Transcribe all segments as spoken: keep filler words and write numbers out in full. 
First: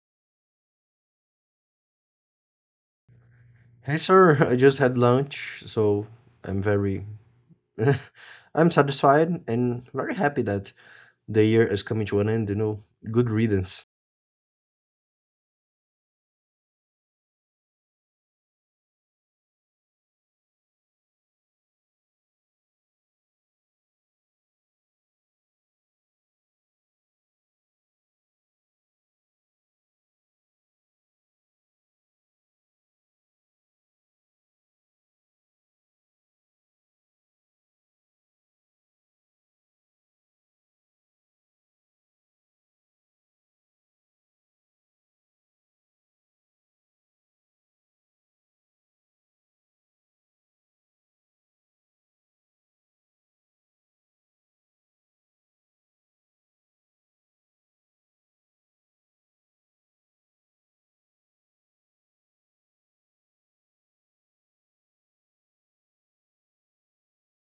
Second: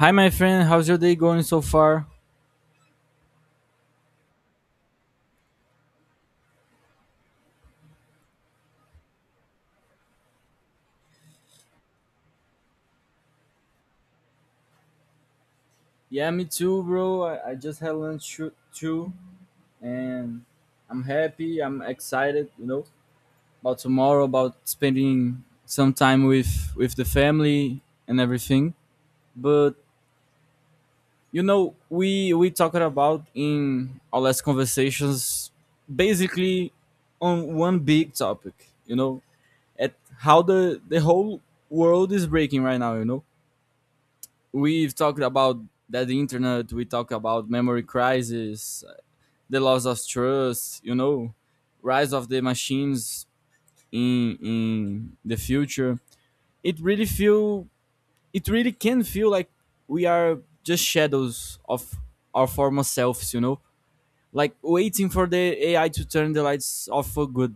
Hi, my friend. How's your day going so far? Hey sir, I just had lunch, so I'm very I'm satisfied and very happy that the year is coming to an end, you know. Good riddance. Yeah, me too, bro. I, I just had lunch too, too, and I'm happy. I'm excited, you know, about tomorrow, about spending some time with with the family and everything. But you know, we we talked about in our last conversations, basically on one big topic. You know, at how the the whole world is breaking right now. You know, we've talked about that the internet, we talk about memory crisis, the loss of trust, you know, rise of the machines in in the future. It really feel, it really can feel like we are just shadows of our former selves, you know, like waiting for the ai to turn the lights off for good.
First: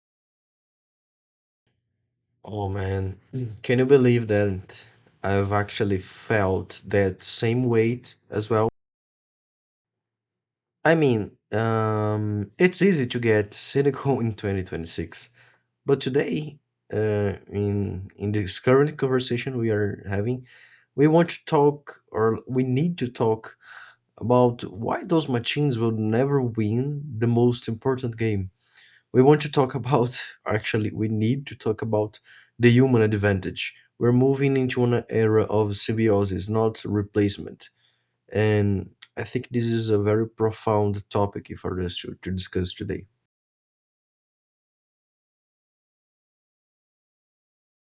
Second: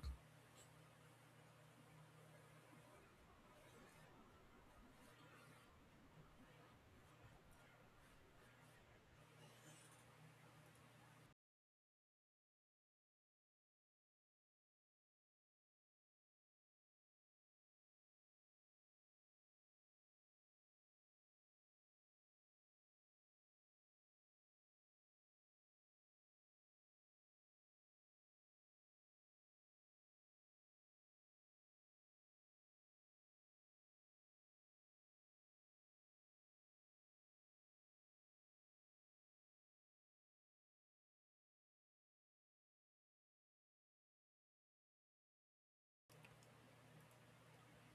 Oh man, can you believe that I've actually felt that same weight as well? I mean, um, it's easy to get cynical in twenty twenty-six, but today, uh, in in this current conversation we are having, we want to talk, or we need to talk about why those machines will never win the most important game. We want to talk about, actually, we need to talk about the human advantage. We're moving into an era of symbiosis, not replacement. And I think this is a very profound topic for us to, to discuss today.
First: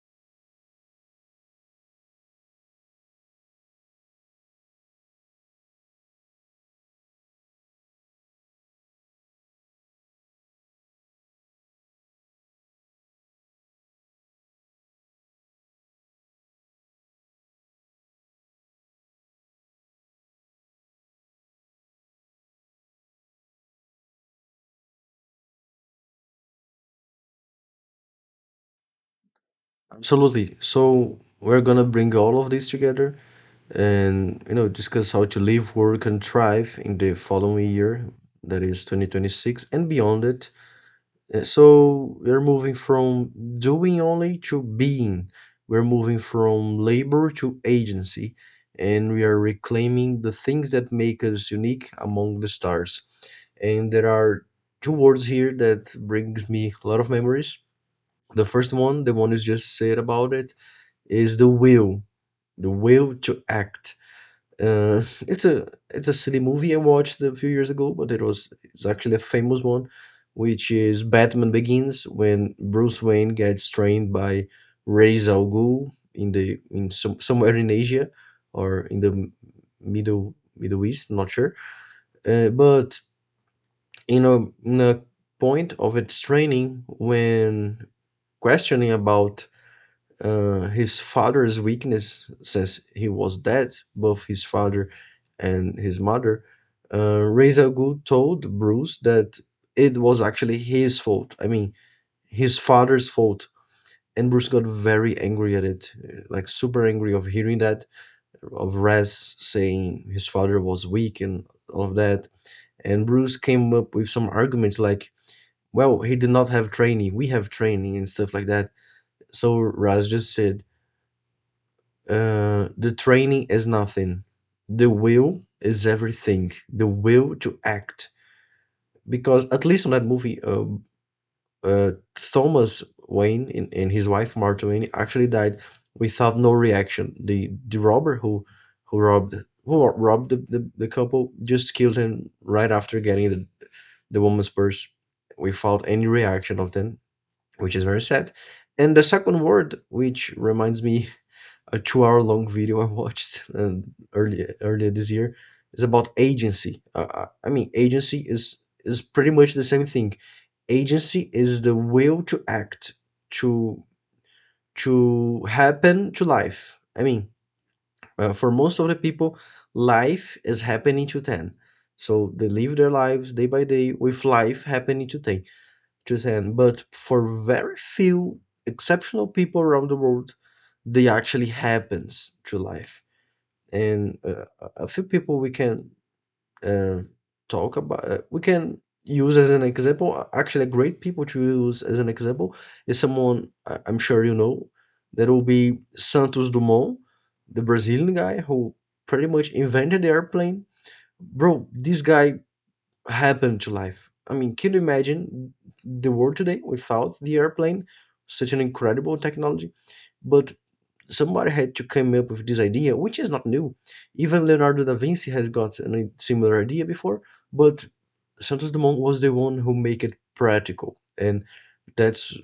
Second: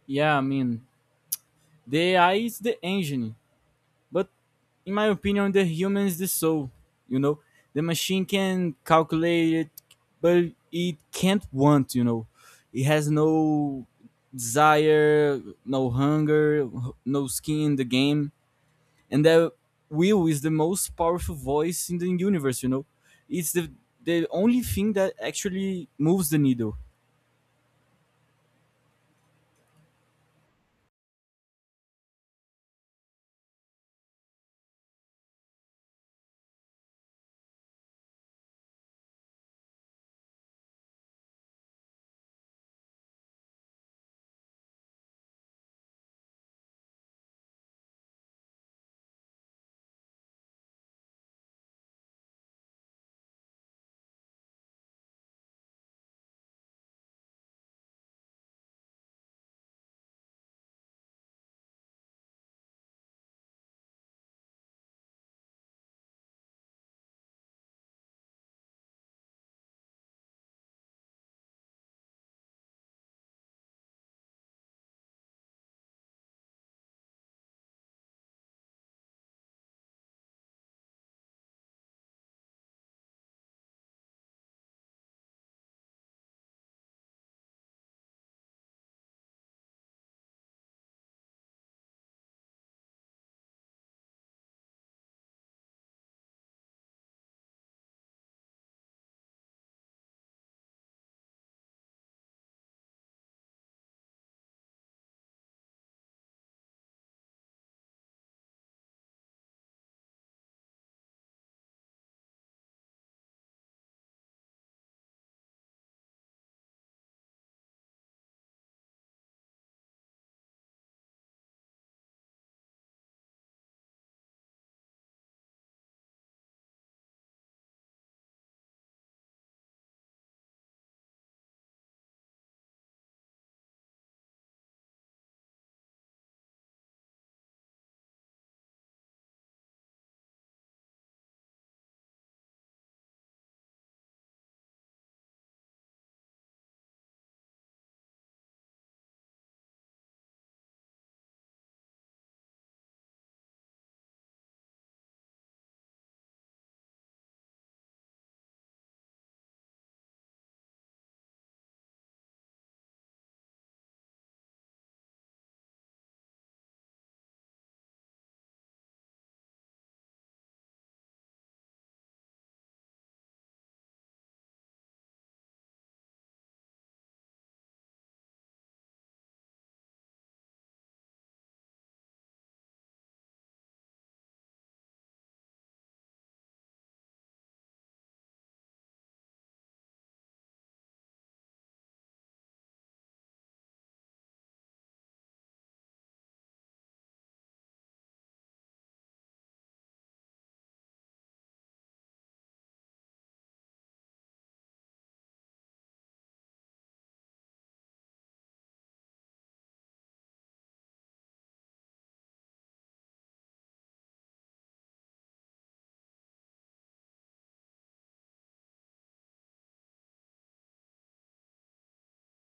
Yeah i mean the ai is the engine. But in my opinion, the human's the soul. You know, the machine can calculate it, but it can't want. You know, it has no desire, no hunger, no skin in the game, and that will is the most powerful voice in the universe. You know, it's the the only thing that actually moves the needle. Absolutely. So we're gonna bring all of this together, and you know, discuss how to live, work, and thrive in the following year, that is twenty twenty-six, and beyond it. Uh, So we're moving from doing only to being. We're moving from labor to agency, and we are reclaiming the things that make us unique among the stars. And there are two words here that brings me a lot of memories. The first one, the one you just said about it, is the will, the will to act. Uh, it's a it's a silly movie I watched a few years ago, but it was it's actually a famous one, which is Batman Begins, when Bruce Wayne gets trained by Ra's al Ghul in the in some somewhere in Asia, or in the m- middle Middle East, not sure. Uh, but in a in a point of its training, when questioning about uh, his father's weakness, since he was dead, both his father and his mother, uh, Ra's al Ghul told Bruce that it was actually his fault. I mean, his father's fault. And Bruce got very angry at it, uh, like super angry of hearing that, of Raz saying his father was weak and all of that. And Bruce came up with some arguments like, well, he did not have training, we have training and stuff like that. So Raz just said, Uh, the training is nothing. The will is everything. The will to act. Because at least on that movie, uh, uh, Thomas Wayne and, and his wife Martha Wayne actually died without no reaction. The the robber who who robbed who robbed the, the, the couple just killed him right after getting the, the woman's purse without any reaction of them, which is very sad. And the second word, which reminds me a two hour long video I watched um, earlier earlier this year, is about agency. Uh, uh, I mean, agency is is pretty much the same thing. Agency is the will to act to to happen to life. I mean, uh, for most of the people, life is happening to them. So they live their lives day by day with life happening to them. To them, but for very few exceptional people around the world, they actually happens to life. And uh, a few people we can, uh, talk about, uh, we can use as an example, uh, actually a great people to use as an example, is someone I- I'm sure you know, that will be Santos Dumont, the Brazilian guy who pretty much invented the airplane. Bro, this guy happened to life. I mean, can you imagine the world today without the airplane? Such an incredible technology, but somebody had to come up with this idea, which is not new. Even Leonardo da Vinci has got a similar idea before, but Santos Dumont was the one who make it practical, and that's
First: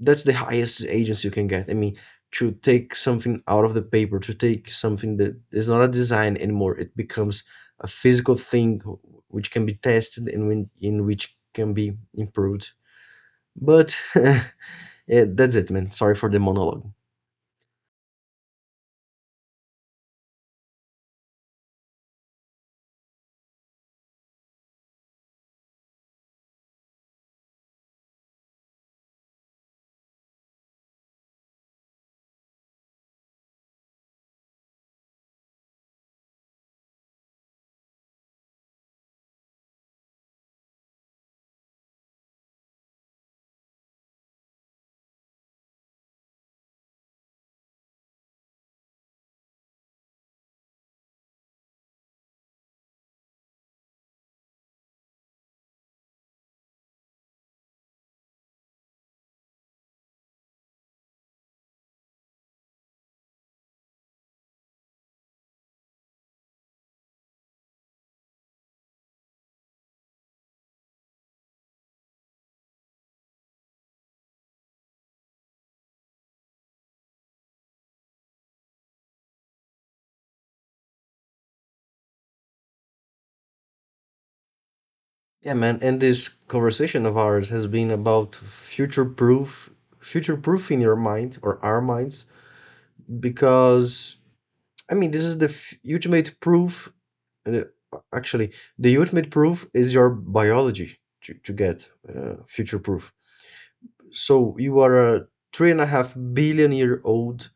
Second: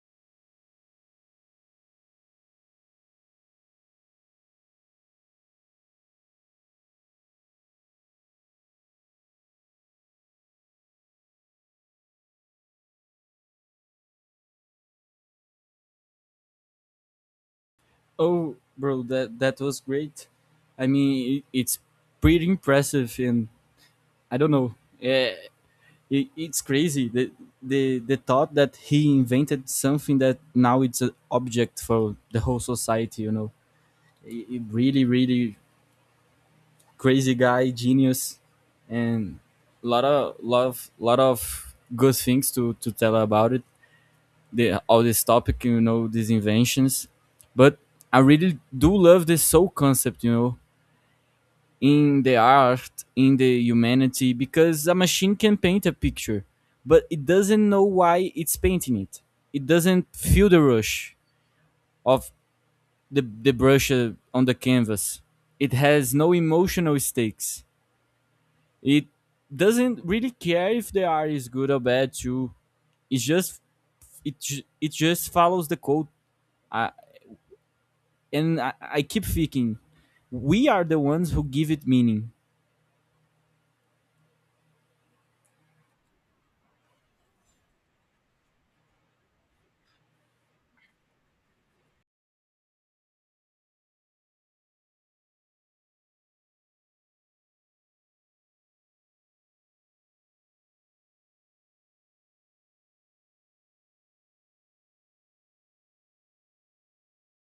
that's the highest agency you can get. I mean, to take something out of the paper, to take something that is not a design anymore, it becomes a physical thing which can be tested and when, in which can be improved. But yeah, that's it, man. Sorry for the monologue. Oh, bro, that that was great. I mean, it, it's pretty impressive, and I don't know. Yeah, It, it's crazy the, the the thought that he invented something that now it's an object for the whole society. You know, It- it really really crazy guy, genius, and lot of lot of lot of good things to to tell about it. The all this topic, you know, these inventions, but I really do love this soul concept. You know, in the art, in the humanity, because a machine can paint a picture, but it doesn't know why it's painting it. It doesn't feel the rush of the, the brush uh, on the canvas. It has no emotional stakes. It doesn't really care if the art is good or bad too. It just it ju- it just follows the code. I, and I, I keep thinking, we are the ones who give it meaning. Yeah, man, and this conversation of ours has been about future proof, future proofing your mind or our minds, because I mean, this is the f- ultimate proof. Uh, actually, the ultimate proof is your biology to, to get uh, future proof. So you are a three and a half billion year old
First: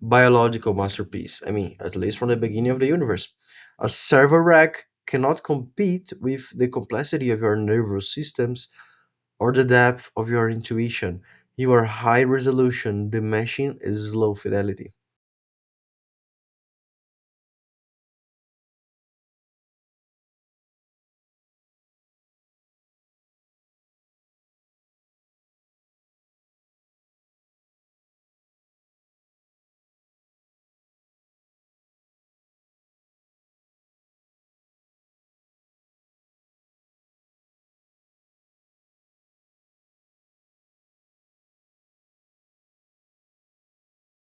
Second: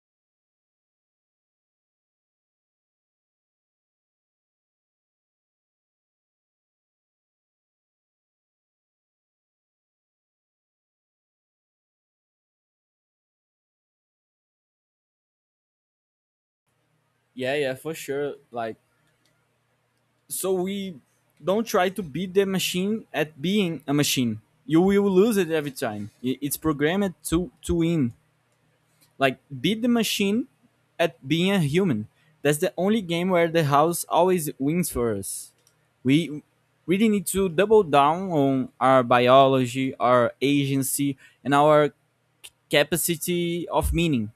biological masterpiece. I mean, at least from the beginning of the universe. A server rack cannot compete with the complexity of your nervous systems or the depth of your intuition, your high resolution. The machine is low fidelity. Yeah, yeah, for sure. Like so we don't try to beat the machine at being a machine. You will lose it every time. I- It's programmed to to win. Like beat the machine at being a human. That's the only game where the house always wins for us. We really need to double down on our biology, our agency, and our capacity of meaning.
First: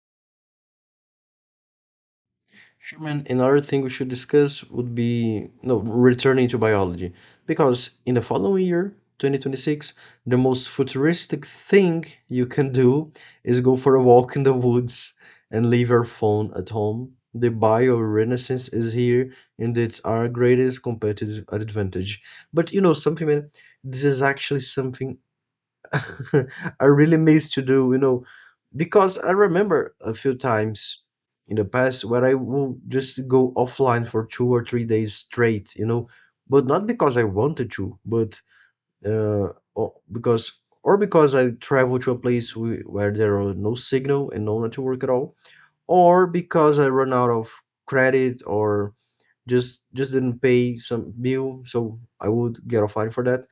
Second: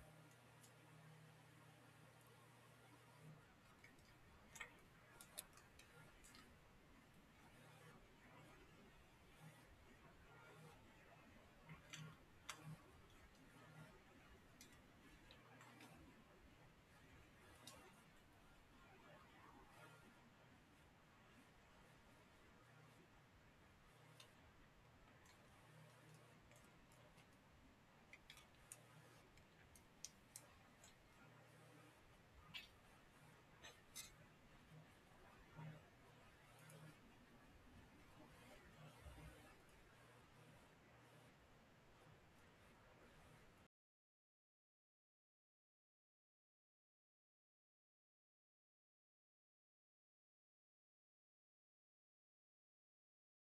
Sherman, another thing we should discuss would be no returning to biology, because in the following year, twenty twenty-six, the most futuristic thing you can do is go for a walk in the woods and leave your phone at home. The bio renaissance is here, and it's our greatest competitive advantage. But you know something, man, this is actually something I really miss to do, you know, because I remember a few times in the past where I will just go offline for two or three days straight, you know, but not because I wanted to, but uh, or because or because I travel to a place whe- where there are no signal and no network at all, or because I run out of credit, or just just didn't pay some bill, so I would get offline for that.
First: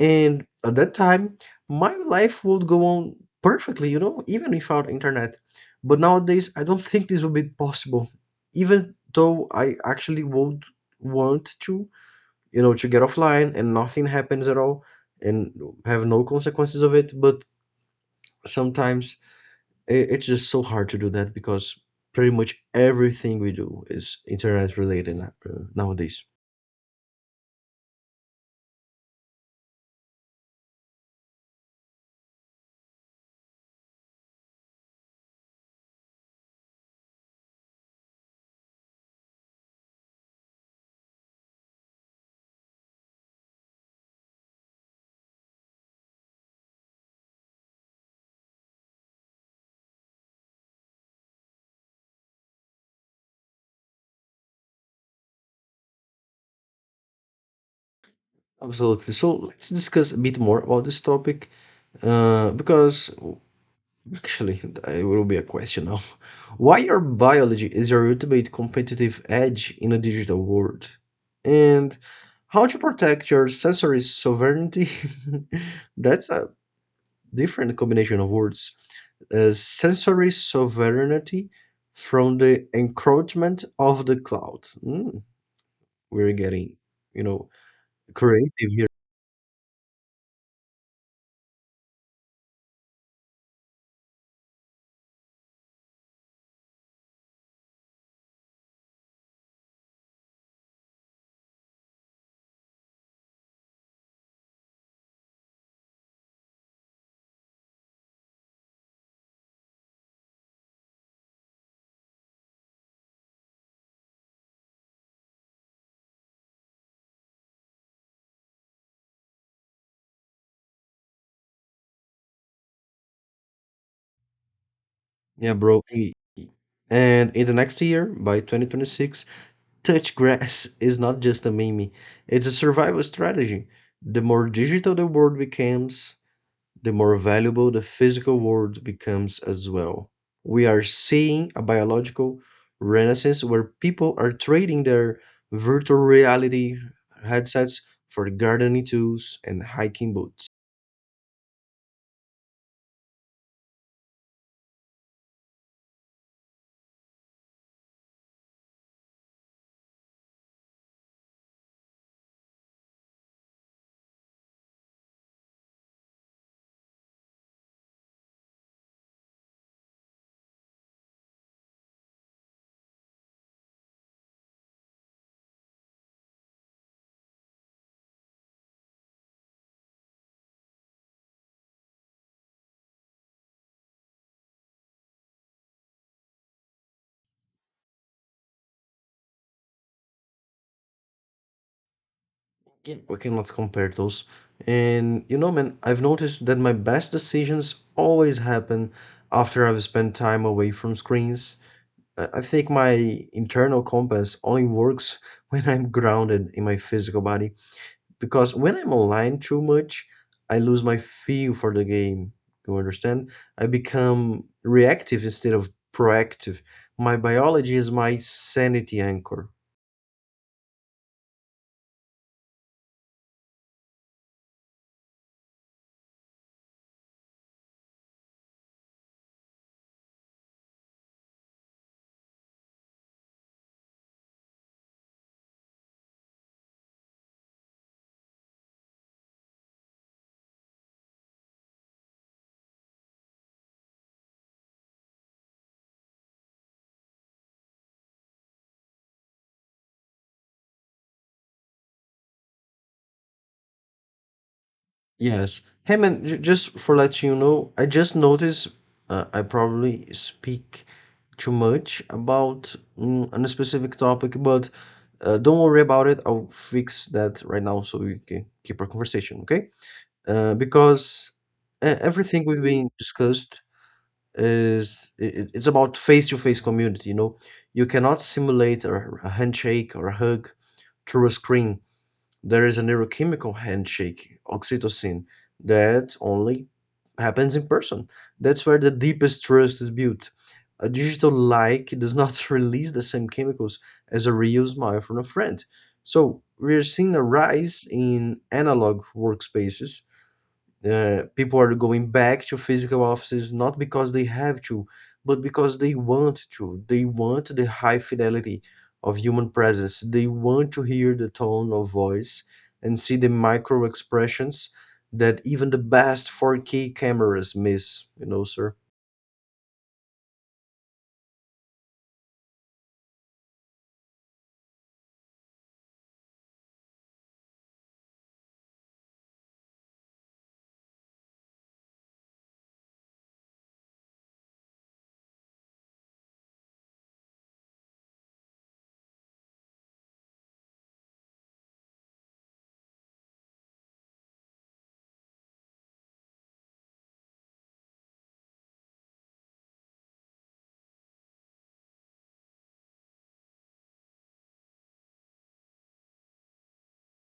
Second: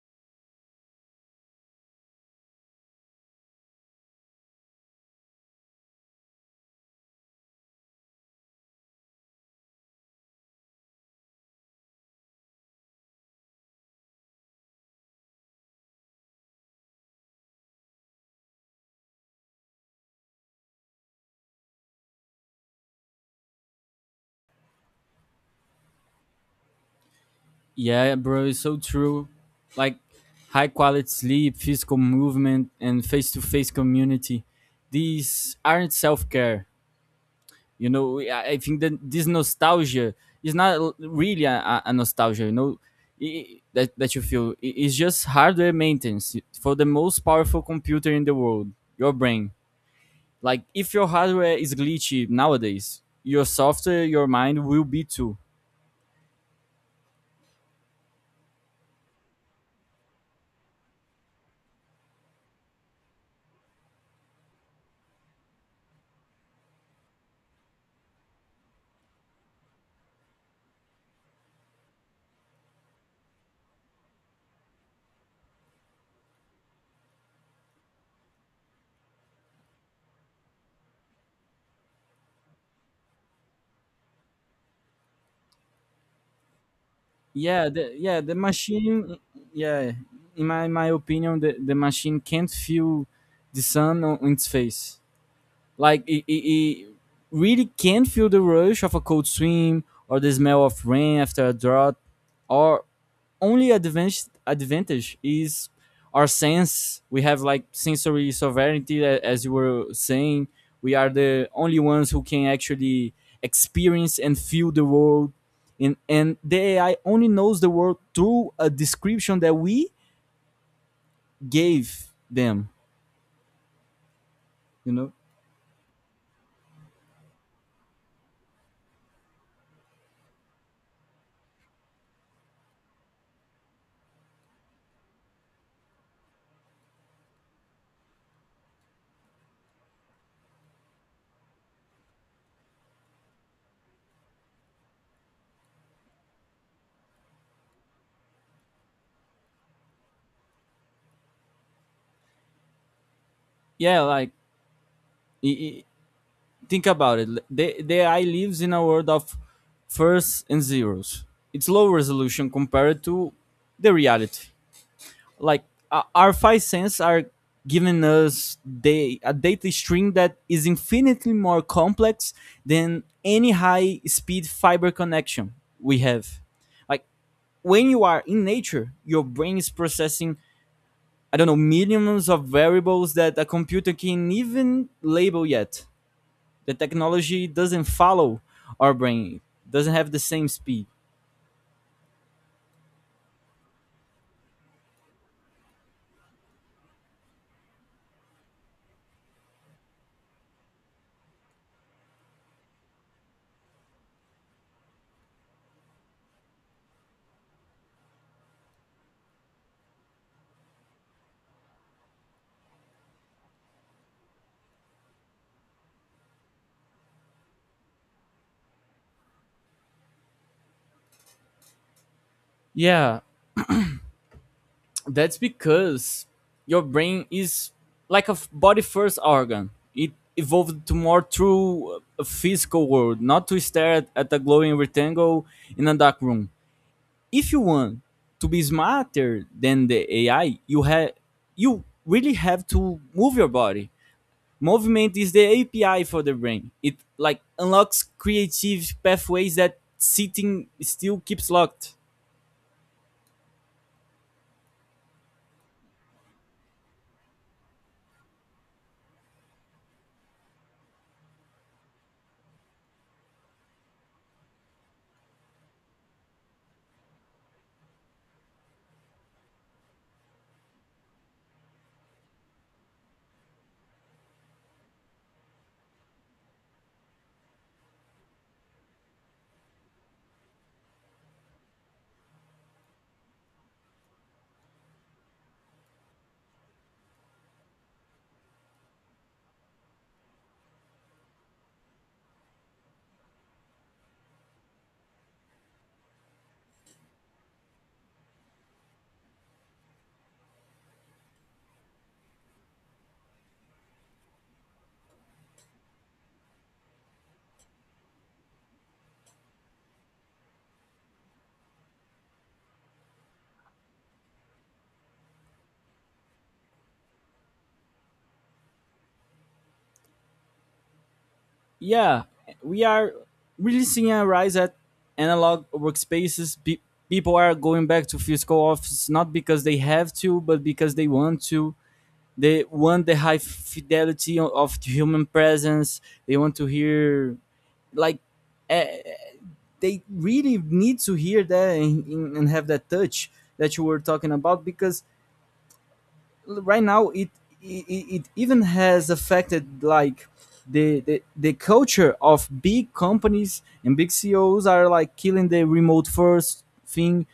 And at that time, my life would go on perfectly, you know, even without internet. But nowadays, I don't think this would be possible. Even though I actually would want to, you know, to get offline and nothing happens at all and have no consequences of it. But sometimes i- it's just so hard to do that because pretty much everything we do is internet related na- uh, nowadays. Yeah, bro, it's so true. Like high quality sleep, physical movement, and face to face community. These aren't self care. You know, We- I I think that this nostalgia is not l- really a, a a nostalgia, you know, i- that, that you feel. I- It's just hardware maintenance for the most powerful computer in the world, your brain. Like, if your hardware is glitchy nowadays, your software, your mind will be too. Absolutely. So let's discuss a bit more about this topic, uh, because Actually, it will be a question now. Why your biology is your ultimate competitive edge in a digital world? And how to protect your sensory sovereignty? That's a different combination of words. Uh, sensory sovereignty from the encroachment of the cloud. Mm, we're getting, you know, yeah the, yeah the creative here. machine yeah in my my opinion, the, the machine can't feel the sun on its face. Like it, it, it really can feel the rush of a cold swim or the smell of rain after a drought. Or only advantage advantage is our sense. We have like sensory sovereignty, a- as you were saying. We are the only ones who can actually experience and feel the world. And, and the A I only knows the world through a description that we gave them. You know? Yeah, bro. E- e- And in the next year, by twenty twenty-six, touch grass is not just a meme, it's a survival strategy. The more digital the world becomes, the more valuable the physical world becomes as well. We are seeing a biological renaissance where people are trading their virtual reality headsets for gardening tools and hiking boots. Yeah, like i- i- think about it. The, the eye lives in a world of firsts and zeros. It's low resolution compared to the reality. Like uh, our five senses are giving us the, a data stream that is infinitely more complex than any high speed fiber connection we have. Like when you are in nature, your brain is processing, I don't know, millions of variables that a computer can even label yet. The technology doesn't follow, our brain doesn't have the same speed. Yeah, we cannot compare those. And you know, man, I've noticed that my best decisions always happen after I've spent time away from screens. I I think my internal compass only works when I'm grounded in my physical body. Because when I'm online too much, I lose my feel for the game. You understand? I become reactive instead of proactive. My biology is my sanity anchor. Yeah. That's because your brain is like a body first organ. It evolved to more true uh, physical world, not to stare at, at a glowing rectangle in a dark room. If you want to be smarter than the ai, you have you really have to move your body. Movement is the A P I for the brain. It like unlocks creative pathways that sitting still keeps locked. Yes. Hey man, j- just for let you know, I just noticed uh, I probably speak too much about mm, on a specific topic, but uh, don't worry about it. I'll fix that right now so we can keep our conversation, okay? Uh, because uh, everything we've been discussed is it, it's about face-to-face community. You know, you cannot simulate a, a handshake or a hug through a screen. There is a neurochemical handshake, oxytocin, that only happens in person. That's where the deepest trust is built. A digital like does not release the same chemicals as a real smile from a friend. So we're seeing a rise in analog workspaces. Uh, people are going back to physical offices not because they have to, but because they want to. They want the high fidelity of human presence. They want to hear the tone of voice and see the micro expressions that even the best four K cameras miss, you know, sir. Yeah, we are really seeing a rise at analog workspaces. Pe- people are going back to physical offices not because they have to, but because they want to. They want the high fidelity of human presence. They want to hear like eh, they really need to hear that and, and have that touch that you were talking about because right now it, it it even has affected like the, the the culture of big companies and big C E Os are like killing the remote first thing,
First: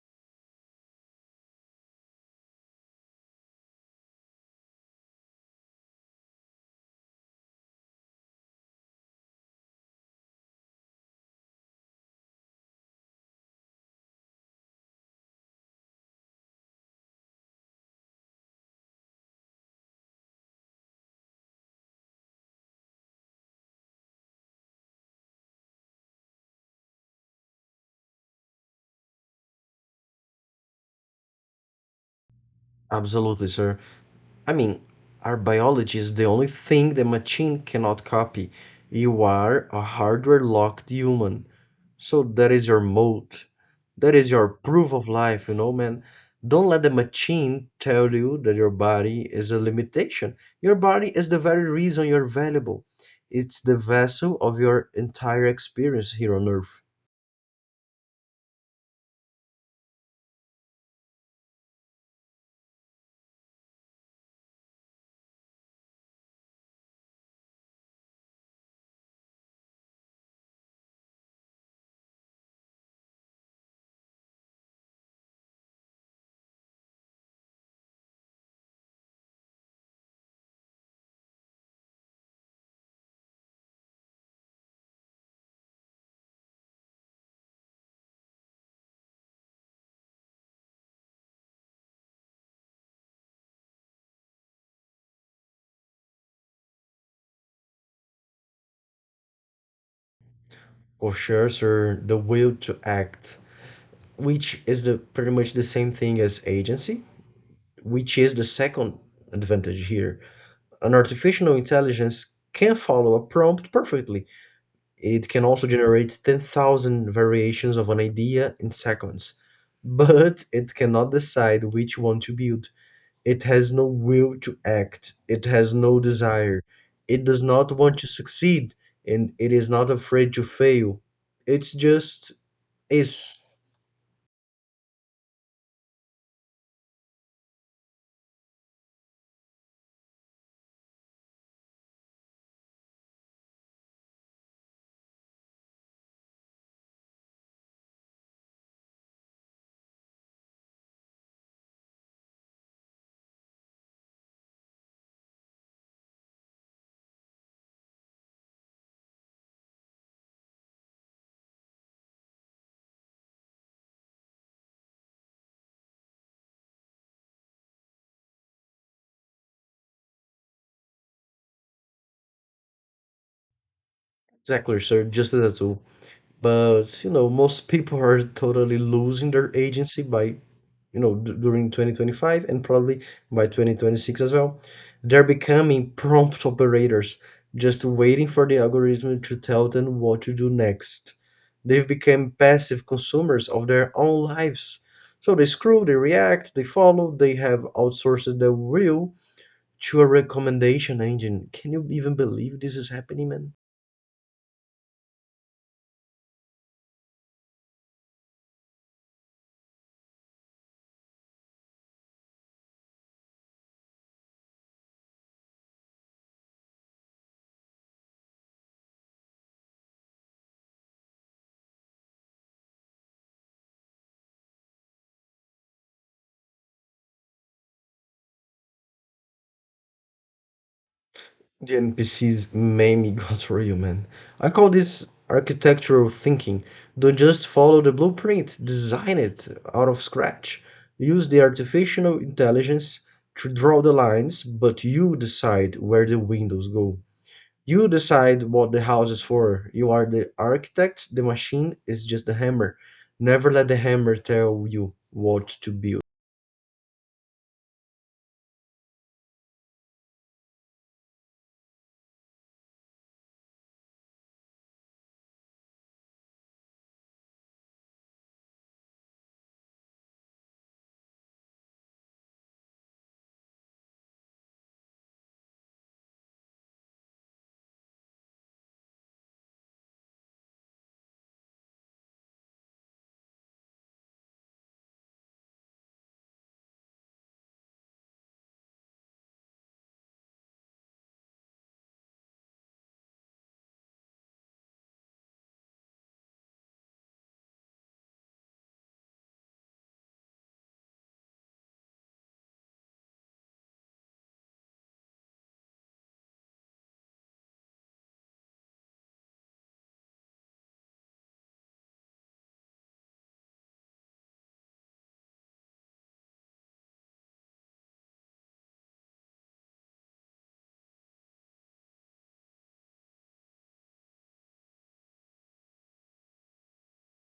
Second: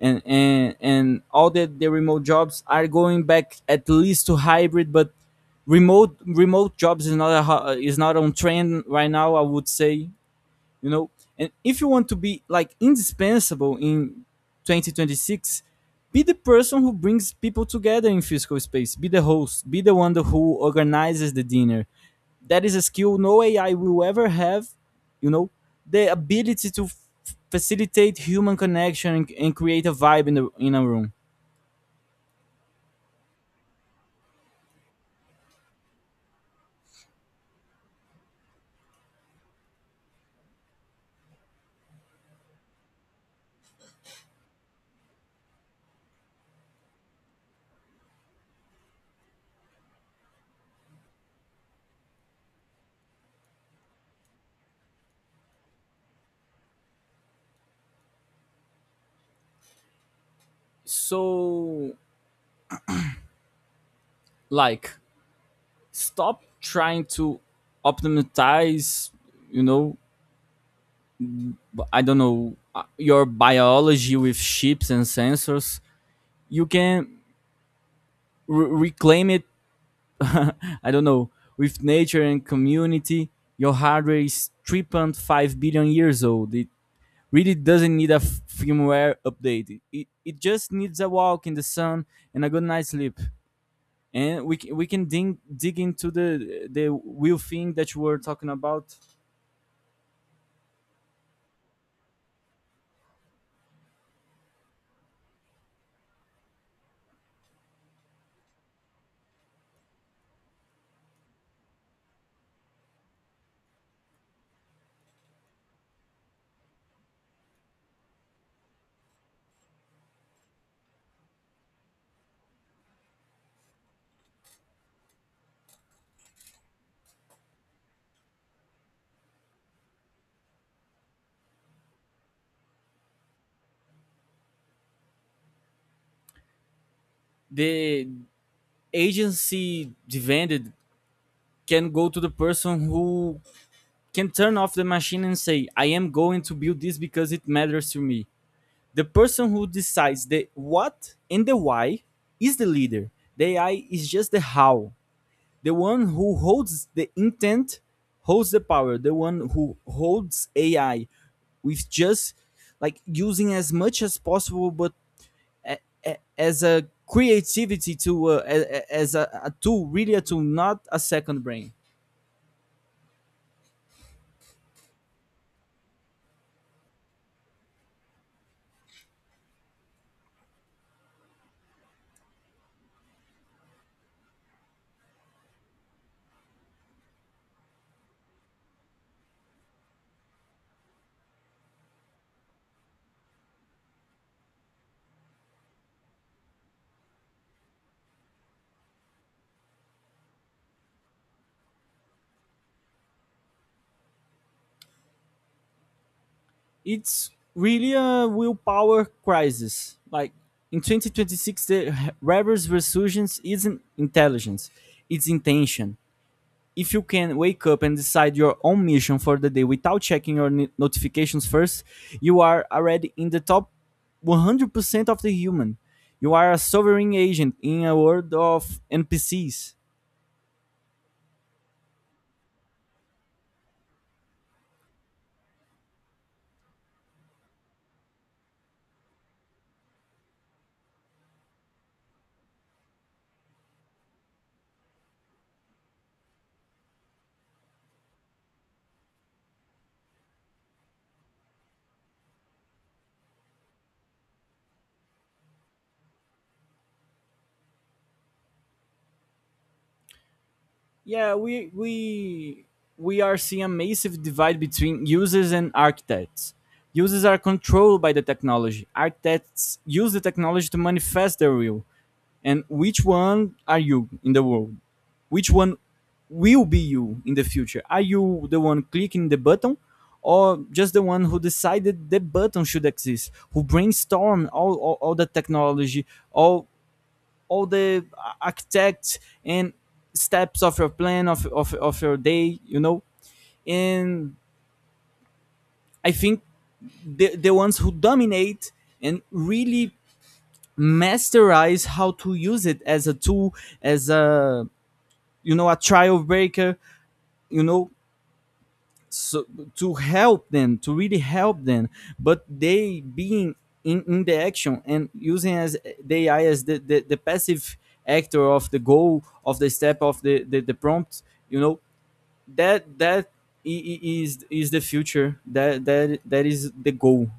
and and and all the, the remote jobs are going back at least to hybrid, but remote remote jobs is not a, ho- is not on trend right now, I would say, you know. And if you want to be like indispensable in twenty twenty-six, be the person who brings people together in physical space, be the host, be the one who organizes the dinner. That is a skill no ai will ever have, you know, the ability to f- facilitate human connection and, and create a vibe in the in a room. Absolutely, sir. I mean, our biology is the only thing the machine cannot copy. You are a hardware locked human. So that is your mold. That is your proof of life, you know, man. Don't let the machine tell you that your body is a limitation. Your body is the very reason you're valuable. It's the vessel of your entire experience here on earth. So like stop trying to optimize, you know, I don't know, uh, your biology with chips and sensors. You can re- reclaim it. I don't know, with nature and community. Your hardware is three point five billion years old. It really doesn't need a f- firmware update. It, it just needs a walk in the sun and a good night's sleep. And we, c- we can dig, dig into the the real thing that you were talking about. For sure, sir, the will to act, which is the pretty much the same thing as agency, which is the second advantage here. An artificial intelligence can follow a prompt perfectly. It can also generate ten thousand variations of an idea in seconds, but it cannot decide which one to build. It has no will to act, it has no desire, it does not want to succeed, and it is not afraid to fail. It's just is. The agency demanded can go to the person who can turn off the machine and say, I am going to build this because it matters to me. The person who decides the what and the why is the leader. The ai is just the how. The one who holds the intent holds the power. The one who holds ai with just like using as much as possible, but a, a, as a creativity to, uh, a, a- as a, a tool, really a tool, not a second brain. Exactly, sir, just as a tool. But, you know, most people are totally losing their agency by, you know, d- during twenty twenty-five and probably by twenty twenty-six as well. They're becoming prompt operators, just waiting for the algorithm to tell them what to do next. They've become passive consumers of their own lives. So they scroll, they react, they follow, they have outsourced their will to a recommendation engine. Can you even believe this is happening, man? It's really a willpower crisis. Like in twenty twenty-six, the rebels resurgence isn't intelligence; it's intention. If you can wake up and decide your own mission for the day without checking your ni- notifications first, you are already in the top one hundred percent of the human. You are a sovereign agent in a world of N P Cs. The N P Cs made me got real, man. I call this architectural thinking. Don't just follow the blueprint, design it out of scratch. Use the artificial intelligence to draw the lines, but you decide where the windows go. You decide what the house is for. You are the architect, the machine is just the hammer. Never let the hammer tell you what to build. Yeah, we we we are seeing a massive divide between users and architects. Users are controlled by the technology. Architects use the technology to manifest their will. And which one are you in the world? Which one will be you in the future? Are you the one clicking the button, or just the one who decided the button should exist, who brainstormed all, all, all the technology, all all the architect and steps of your plan of, of, of your day, you know? And I think the, the ones who dominate and really masterize how to use it as a tool, as a, you know, a trial breaker, you know, so to help them, to really help them, but they being in, in the action and using as the ai as the, the, the passive actor of the goal, of the step, of the, the the prompt, you know. That that is is is the future. That that that is the goal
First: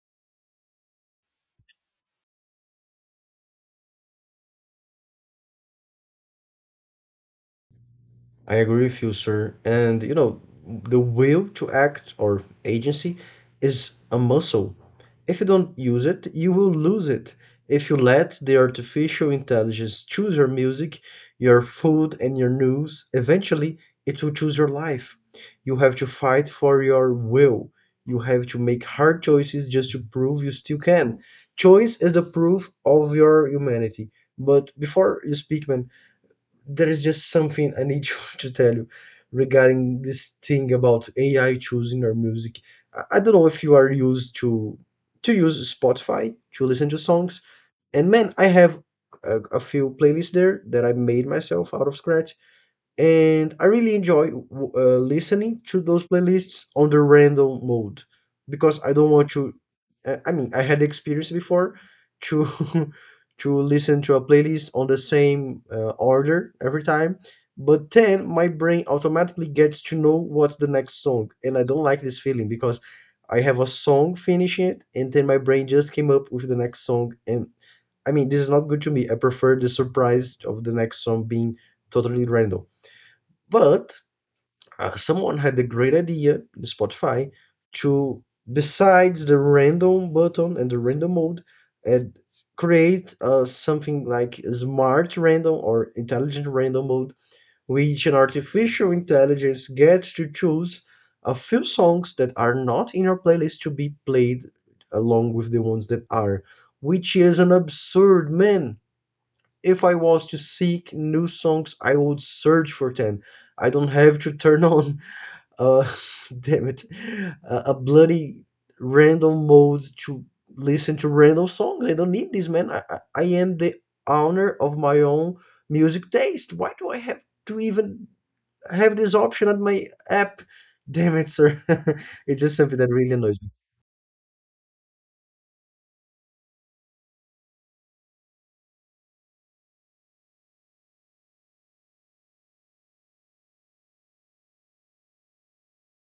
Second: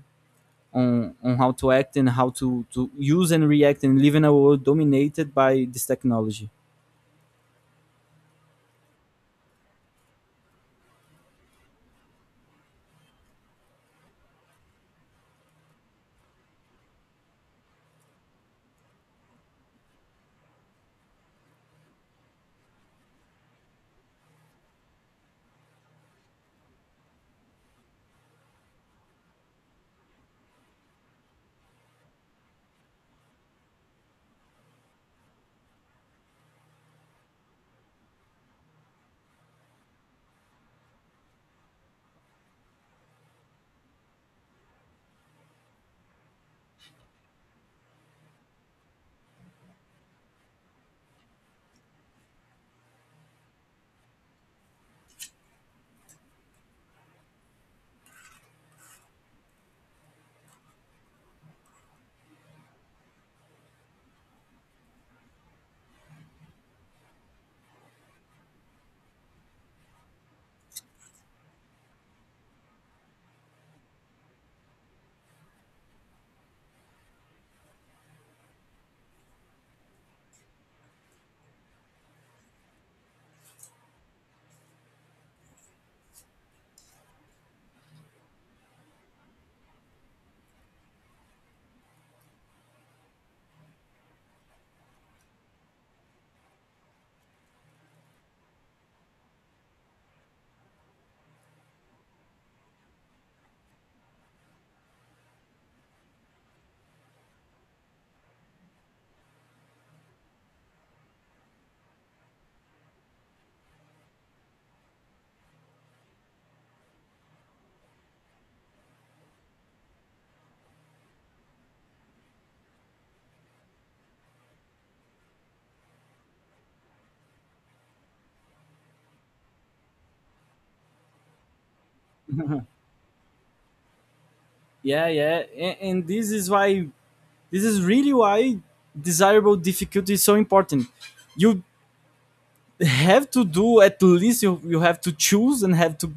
on on how to act and how to to use and react and live in a world dominated by this technology. I agree with you, sir. And you know, the will to act or agency is a muscle. If you don't use it, you will lose it. If you let the artificial intelligence choose your music, your food, and your news, eventually it will choose your life. You have to fight for your will. You have to make hard choices just to prove you still can. Choice is the proof of your humanity. But before you speak, man, there is just something I need you to tell you regarding this thing about A I choosing our music. I I don't know if you are used to to use Spotify to listen to songs, and man, I have a, a few playlists there that I made myself out of scratch, and I really enjoy uh, listening to those playlists on the random mode because I don't want to. I I mean, I had experience before to to listen to a playlist on the same uh, order every time, but then my brain automatically gets to know what's the next song, and I don't like this feeling because I have a song finishing it, and then my brain just came up with the next song, and I mean, this is not good to me. I prefer the surprise of the next song being totally random. But uh, someone had the great idea in Spotify to, besides the random button and the random mode, and create uh, something like smart random or intelligent random mode, which an artificial intelligence gets to choose a few songs that are not in your playlist to be played along with the ones that are, which is an absurd man. If I was to seek new songs, I would search for them. I don't have to turn on, uh, damn it, a a bloody random mode to listen to random songs. I don't need this, man. I, I, I am the owner of my own music taste. Why do I have to even have this option on my app? Damn it, sir. It's just something that really annoys. Yeah, yeah, and, and this is why, this is really why, desirable difficulty is so important. You have to do at least, you, you have to choose and have to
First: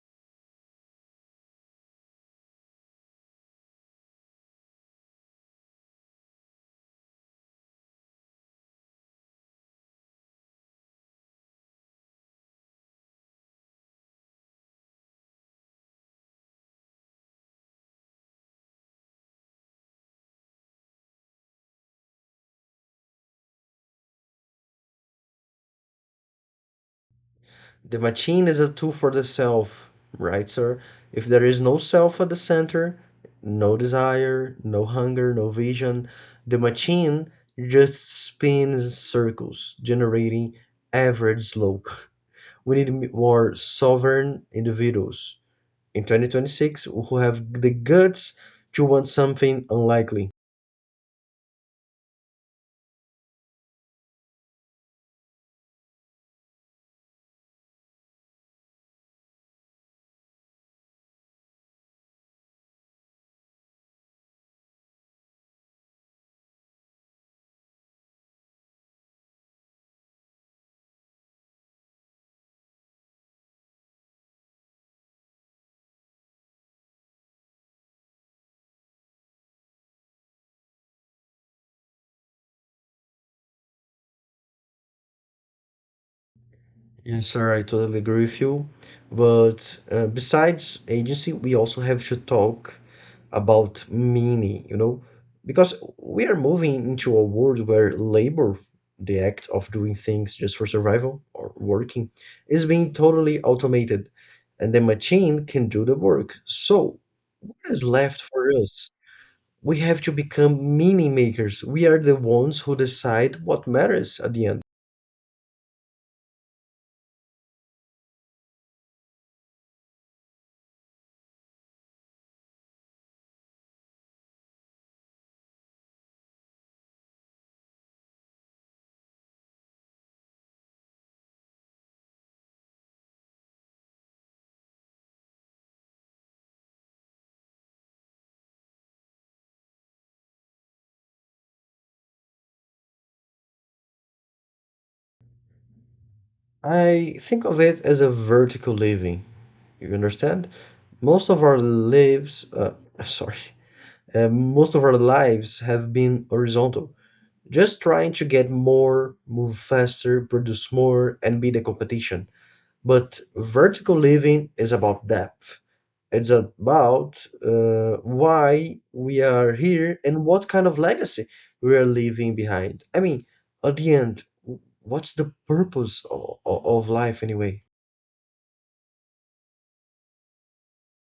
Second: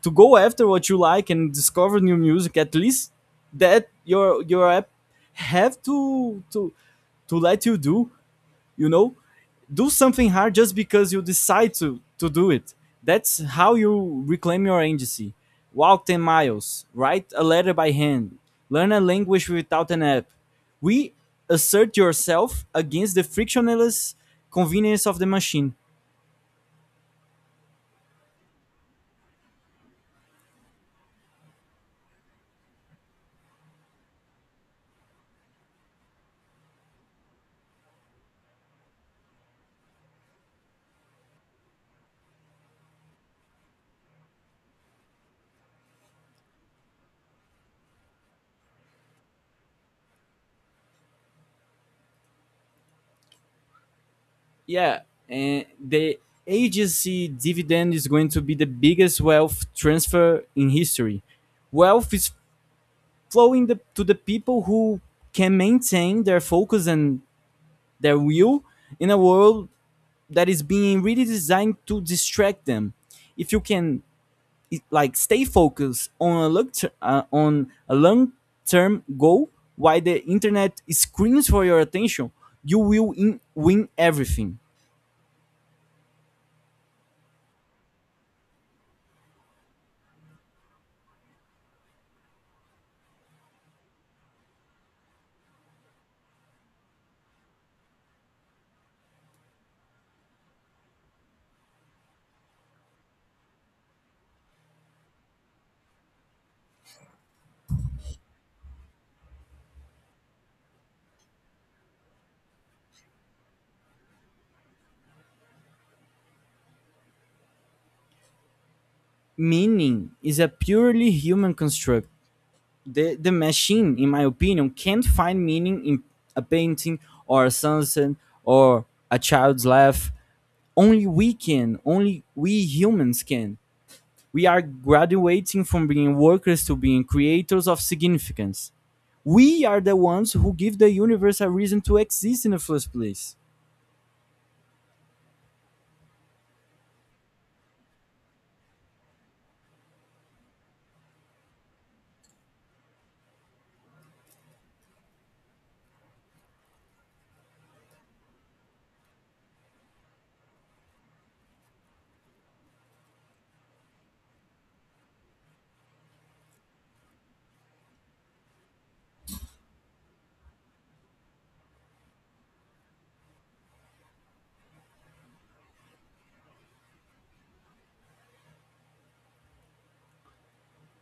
to go after what you like and discover new music, at least that your your app have to to to let you do, you know, do something hard just because you decide to to do it. That's how you reclaim your agency. Walk ten miles, write a letter by hand, learn a language without an app. We assert yourself against the frictionless convenience of the machine. The machine is a tool for the self, right, sir? If there is no self at the center, no desire, no hunger, no vision, the machine just spins in circles, generating average slope. We need more sovereign individuals in twenty twenty-six who have the guts to want something unlikely. Yeah, and the agency dividend is going to be the biggest wealth transfer in history. Wealth is flowing the, to the people who can maintain their focus and their will in a world that is being really designed to distract them. If you can like stay focused on a long ter- uh, on a long term goal while the internet screams for your attention, you will in- win everything. Yes, sir, I totally agree with you. But uh, besides agency, we also have to talk about meaning, you know, because we are moving into a world where labor, the act of doing things just for survival or working, is being totally automated and the machine can do the work. So, what is left for us? We have to become meaning makers. We are the ones who decide what matters at the end. Meaning is a purely human construct. The the machine, in my opinion, can't find meaning in a painting or a sunset or a child's laugh. Only we can. Only we humans can. We are graduating from being workers to being creators of significance. We are the ones who give the universe a reason to exist in the first place. I think of it as a vertical living. You understand? Most of our lives, uh, sorry, uh, most of our lives have been horizontal, just trying to get more, move faster, produce more, and beat the competition. But vertical living is about depth. It's about uh, why we are here and what kind of legacy we are leaving behind. I mean, at the end, w- what's the purpose of, of life anyway?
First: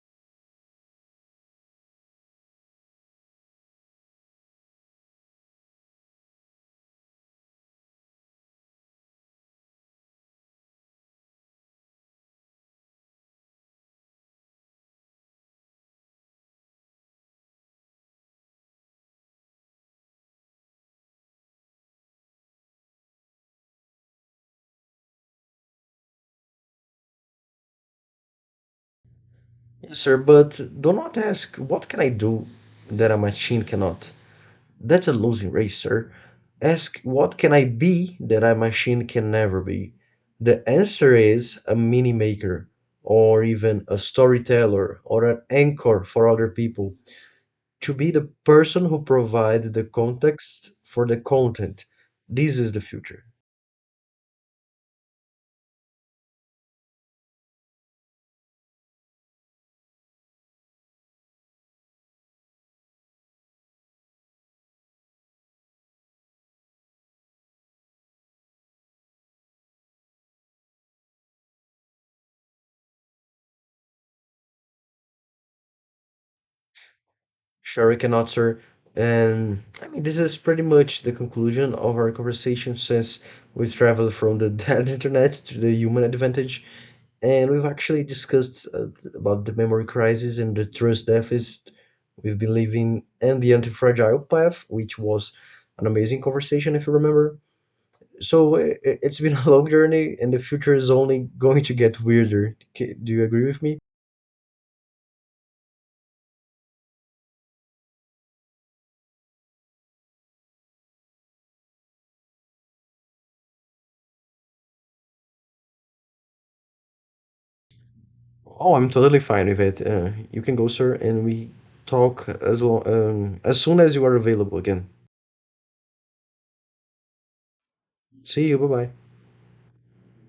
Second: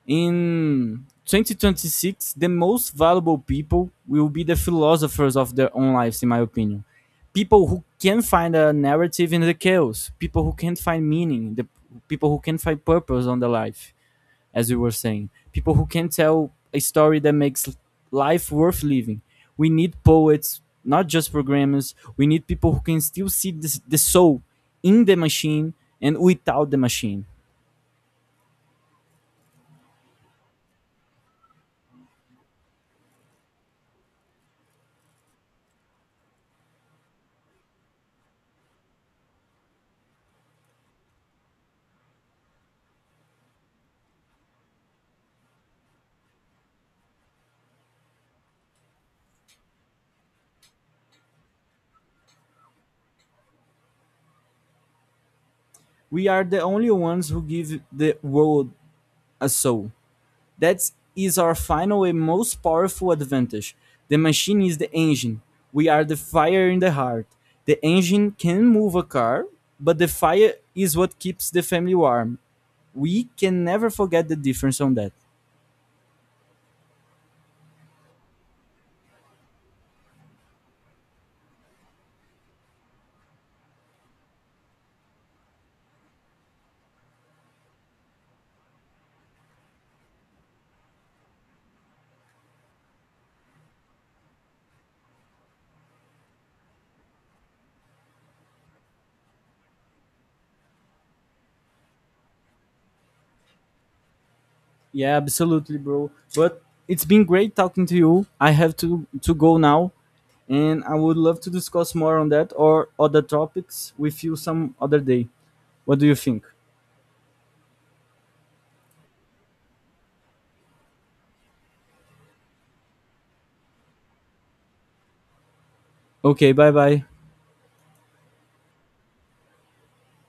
In twenty twenty-six, the most valuable people will be the philosophers of their own lives, in my opinion. People who can find a narrative in the chaos, people who can find meaning, the people who can find purpose on their life, as we were saying. People who can tell a story that makes life worth living. We need poets, not just programmers. We need people who can still see this, the soul in the machine and without the machine. Yes, sir, but do not ask, what can I do that a machine cannot? That's a losing race, sir. Ask what can I be that a machine can never be? The answer is a mini maker, or even a storyteller, or an anchor for other people. To be the person who provides the context for the content. This is the future. We are the only ones who give the world a soul. That is our final and most powerful advantage. The machine is the engine. We are the fire in the heart. The engine can move a car, but the fire is what keeps the family warm. We can never forget the difference on that. Sure, we cannot, sir. And I mean, this is pretty much the conclusion of our conversation since we traveled from the dead internet to the human advantage. And we've actually discussed uh, th- about the memory crisis and the trust deficit we've been living and the anti-fragile path, which was an amazing conversation if you remember. So i- i- it's been a long journey and the future is only going to get weirder. K- Do you agree with me? Yeah, absolutely, bro. But it's been great talking to you. I have to to go now, and I would love to discuss more on that or other topics with you some other day. What do you think? Oh, I'm totally fine with it. Uh, you can go, sir, and we talk as long um, as soon as you are available again. Okay, bye bye. See you. Bye bye.